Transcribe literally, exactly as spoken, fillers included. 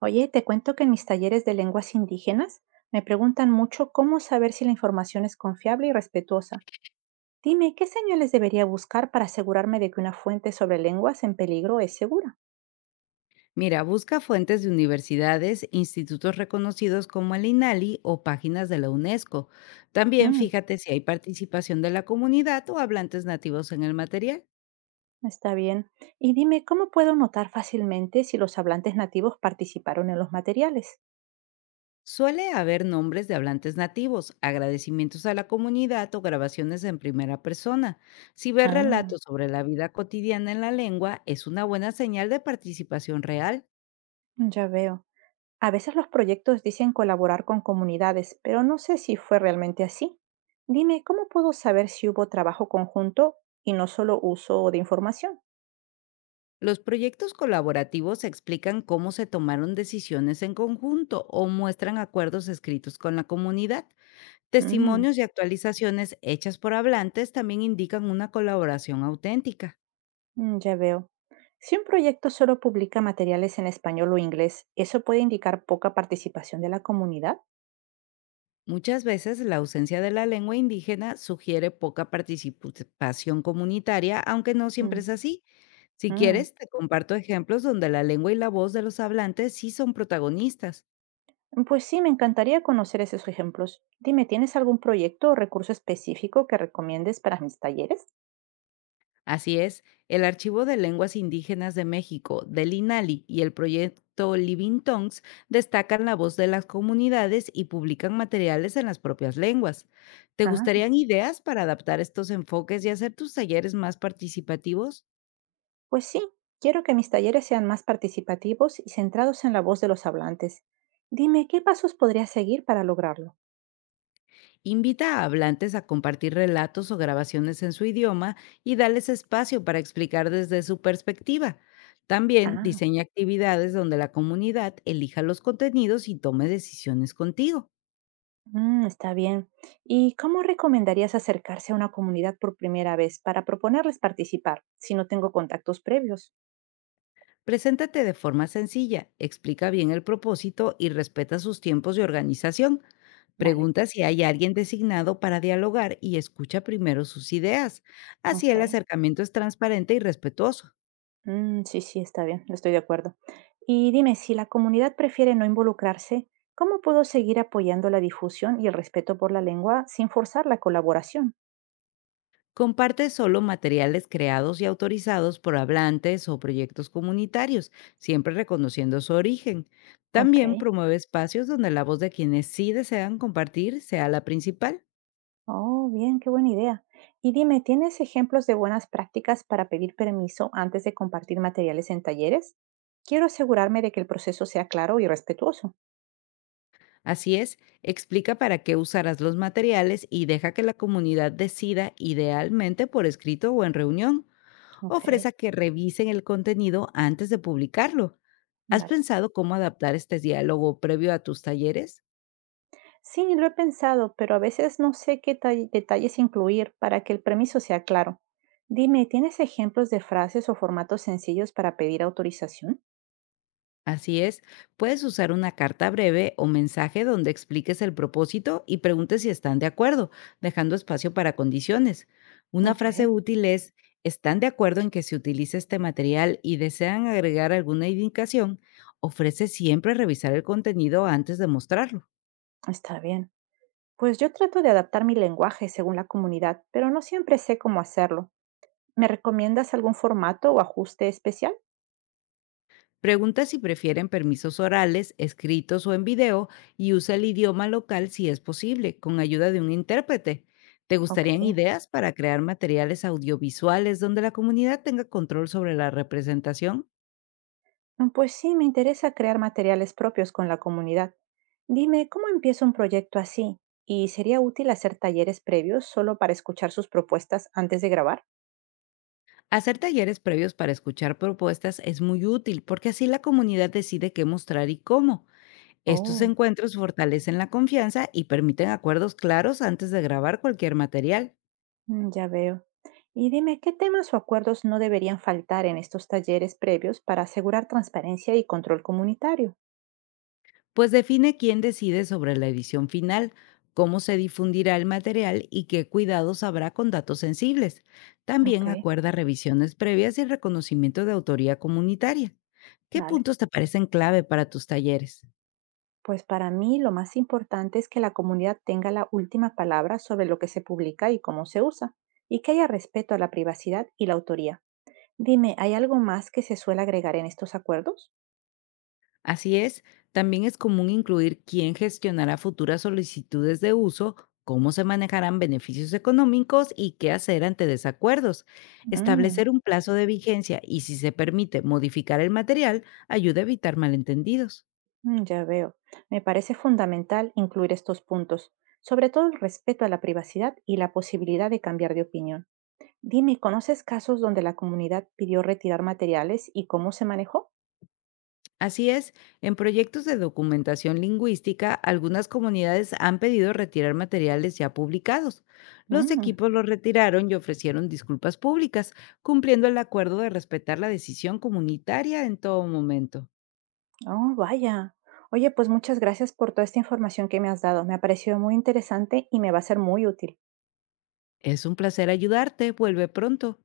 Oye, te cuento que en mis talleres de lenguas indígenas me preguntan mucho cómo saber si la información es confiable y respetuosa. Dime, ¿qué señales debería buscar para asegurarme de que una fuente sobre lenguas en peligro es segura? Mira, busca fuentes de universidades, institutos reconocidos como el INALI o páginas de la UNESCO. También Mm, fíjate si hay participación de la comunidad o hablantes nativos en el material. está bien. Y dime, ¿cómo puedo notar fácilmente si los hablantes nativos participaron en los materiales? Suele haber nombres de hablantes nativos, agradecimientos a la comunidad o grabaciones en primera persona. Si ves Ah, relatos sobre la vida cotidiana en la lengua, es una buena señal de participación real. ya veo. A veces los proyectos dicen colaborar con comunidades, pero no sé si fue realmente así. Dime, ¿cómo puedo saber si hubo trabajo conjunto y no solo uso de información? Los proyectos colaborativos explican cómo se tomaron decisiones en conjunto o muestran acuerdos escritos con la comunidad. Mm, Testimonios y actualizaciones hechas por hablantes también indican una colaboración auténtica. mm, ya veo. Si un proyecto solo publica materiales en español o inglés, ¿eso puede indicar poca participación de la comunidad? Muchas veces la ausencia de la lengua indígena sugiere poca participación comunitaria, aunque no siempre Mm, es así. Si mm. quieres, te comparto ejemplos donde la lengua y la voz de los hablantes sí son protagonistas. Pues sí, me encantaría conocer esos ejemplos. Dime, ¿tienes algún proyecto o recurso específico que recomiendes para mis talleres? Así es, el Archivo de Lenguas Indígenas de México, del INALI, y el proyecto Living Tongues destacan la voz de las comunidades y publican materiales en las propias lenguas. ¿Te Ah. gustarían ideas para adaptar estos enfoques y hacer tus talleres más participativos? Pues sí, quiero que mis talleres sean más participativos y centrados en la voz de los hablantes. Dime, ¿qué pasos podría seguir para lograrlo? Invita a hablantes a compartir relatos o grabaciones en su idioma y dales espacio para explicar desde su perspectiva. También Ah, diseña actividades donde la comunidad elija los contenidos y tome decisiones contigo. mm, está bien. ¿Y cómo recomendarías acercarse a una comunidad por primera vez para proponerles participar si no tengo contactos previos? Preséntate de forma sencilla, explica bien el propósito y respeta sus tiempos de organización. Vale, Pregunta si hay alguien designado para dialogar y escucha primero sus ideas. Así ok. el acercamiento es transparente y respetuoso. Mm, sí, sí, está bien, estoy de acuerdo. Y dime, si la comunidad prefiere no involucrarse, ¿cómo puedo seguir apoyando la difusión y el respeto por la lengua sin forzar la colaboración? Comparte solo materiales creados y autorizados por hablantes o proyectos comunitarios, siempre reconociendo su origen. Ok. También promueve espacios donde la voz de quienes sí desean compartir sea la principal. Oh, bien, qué buena idea. Y dime, ¿tienes ejemplos de buenas prácticas para pedir permiso antes de compartir materiales en talleres? Quiero asegurarme de que el proceso sea claro y respetuoso. Así es, explica para qué usarás los materiales y deja que la comunidad decida, idealmente por escrito o en reunión. Ok, Ofrece que revisen el contenido antes de publicarlo. ¿Has vale. pensado cómo adaptar este diálogo previo a tus talleres? Sí, lo he pensado, pero a veces no sé qué tall- detalles incluir para que el permiso sea claro. Dime, ¿tienes ejemplos de frases o formatos sencillos para pedir autorización? Así es, puedes usar una carta breve o mensaje donde expliques el propósito y preguntes si están de acuerdo, dejando espacio para condiciones. Una Ok, frase útil es, ¿están de acuerdo en que se utilice este material y desean agregar alguna indicación? Ofrece siempre revisar el contenido antes de mostrarlo. está bien. Pues yo trato de adaptar mi lenguaje según la comunidad, pero no siempre sé cómo hacerlo. ¿Me recomiendas algún formato o ajuste especial? Pregunta si prefieren permisos orales, escritos o en video y usa el idioma local si es posible, con ayuda de un intérprete. ¿Te Ok. gustarían ideas para crear materiales audiovisuales donde la comunidad tenga control sobre la representación? Mm, pues sí, me interesa crear materiales propios con la comunidad. Dime, ¿cómo empiezo un proyecto así? ¿Y sería útil hacer talleres previos solo para escuchar sus propuestas antes de grabar? Hacer talleres previos para escuchar propuestas es muy útil porque así la comunidad decide qué mostrar y cómo. Estos Oh, encuentros fortalecen la confianza y permiten acuerdos claros antes de grabar cualquier material. mm, ya veo. Y dime, ¿qué temas o acuerdos no deberían faltar en estos talleres previos para asegurar transparencia y control comunitario? Pues define quién decide sobre la edición final, cómo se difundirá el material y qué cuidados habrá con datos sensibles. Ok, También acuerda revisiones previas y el reconocimiento de autoría comunitaria. ¿Qué vale. puntos te parecen clave para tus talleres? Pues para mí lo más importante es que la comunidad tenga la última palabra sobre lo que se publica y cómo se usa, y que haya respeto a la privacidad y la autoría. Dime, ¿hay algo más que se suele agregar en estos acuerdos? Así es, también es común incluir quién gestionará futuras solicitudes de uso, cómo se manejarán beneficios económicos y qué hacer ante desacuerdos. Mm, Establecer un plazo de vigencia y si se permite modificar el material ayuda a evitar malentendidos. mm, ya veo. Me parece fundamental incluir estos puntos, sobre todo el respeto a la privacidad y la posibilidad de cambiar de opinión. Dime, ¿conoces casos donde la comunidad pidió retirar materiales y cómo se manejó? Así es, en proyectos de documentación lingüística, algunas comunidades han pedido retirar materiales ya publicados. Los Mm. equipos los retiraron y ofrecieron disculpas públicas, cumpliendo el acuerdo de respetar la decisión comunitaria en todo momento. Oh, vaya. Oye, pues muchas gracias por toda esta información que me has dado. Me ha parecido muy interesante y me va a ser muy útil. Es un placer ayudarte, vuelve pronto.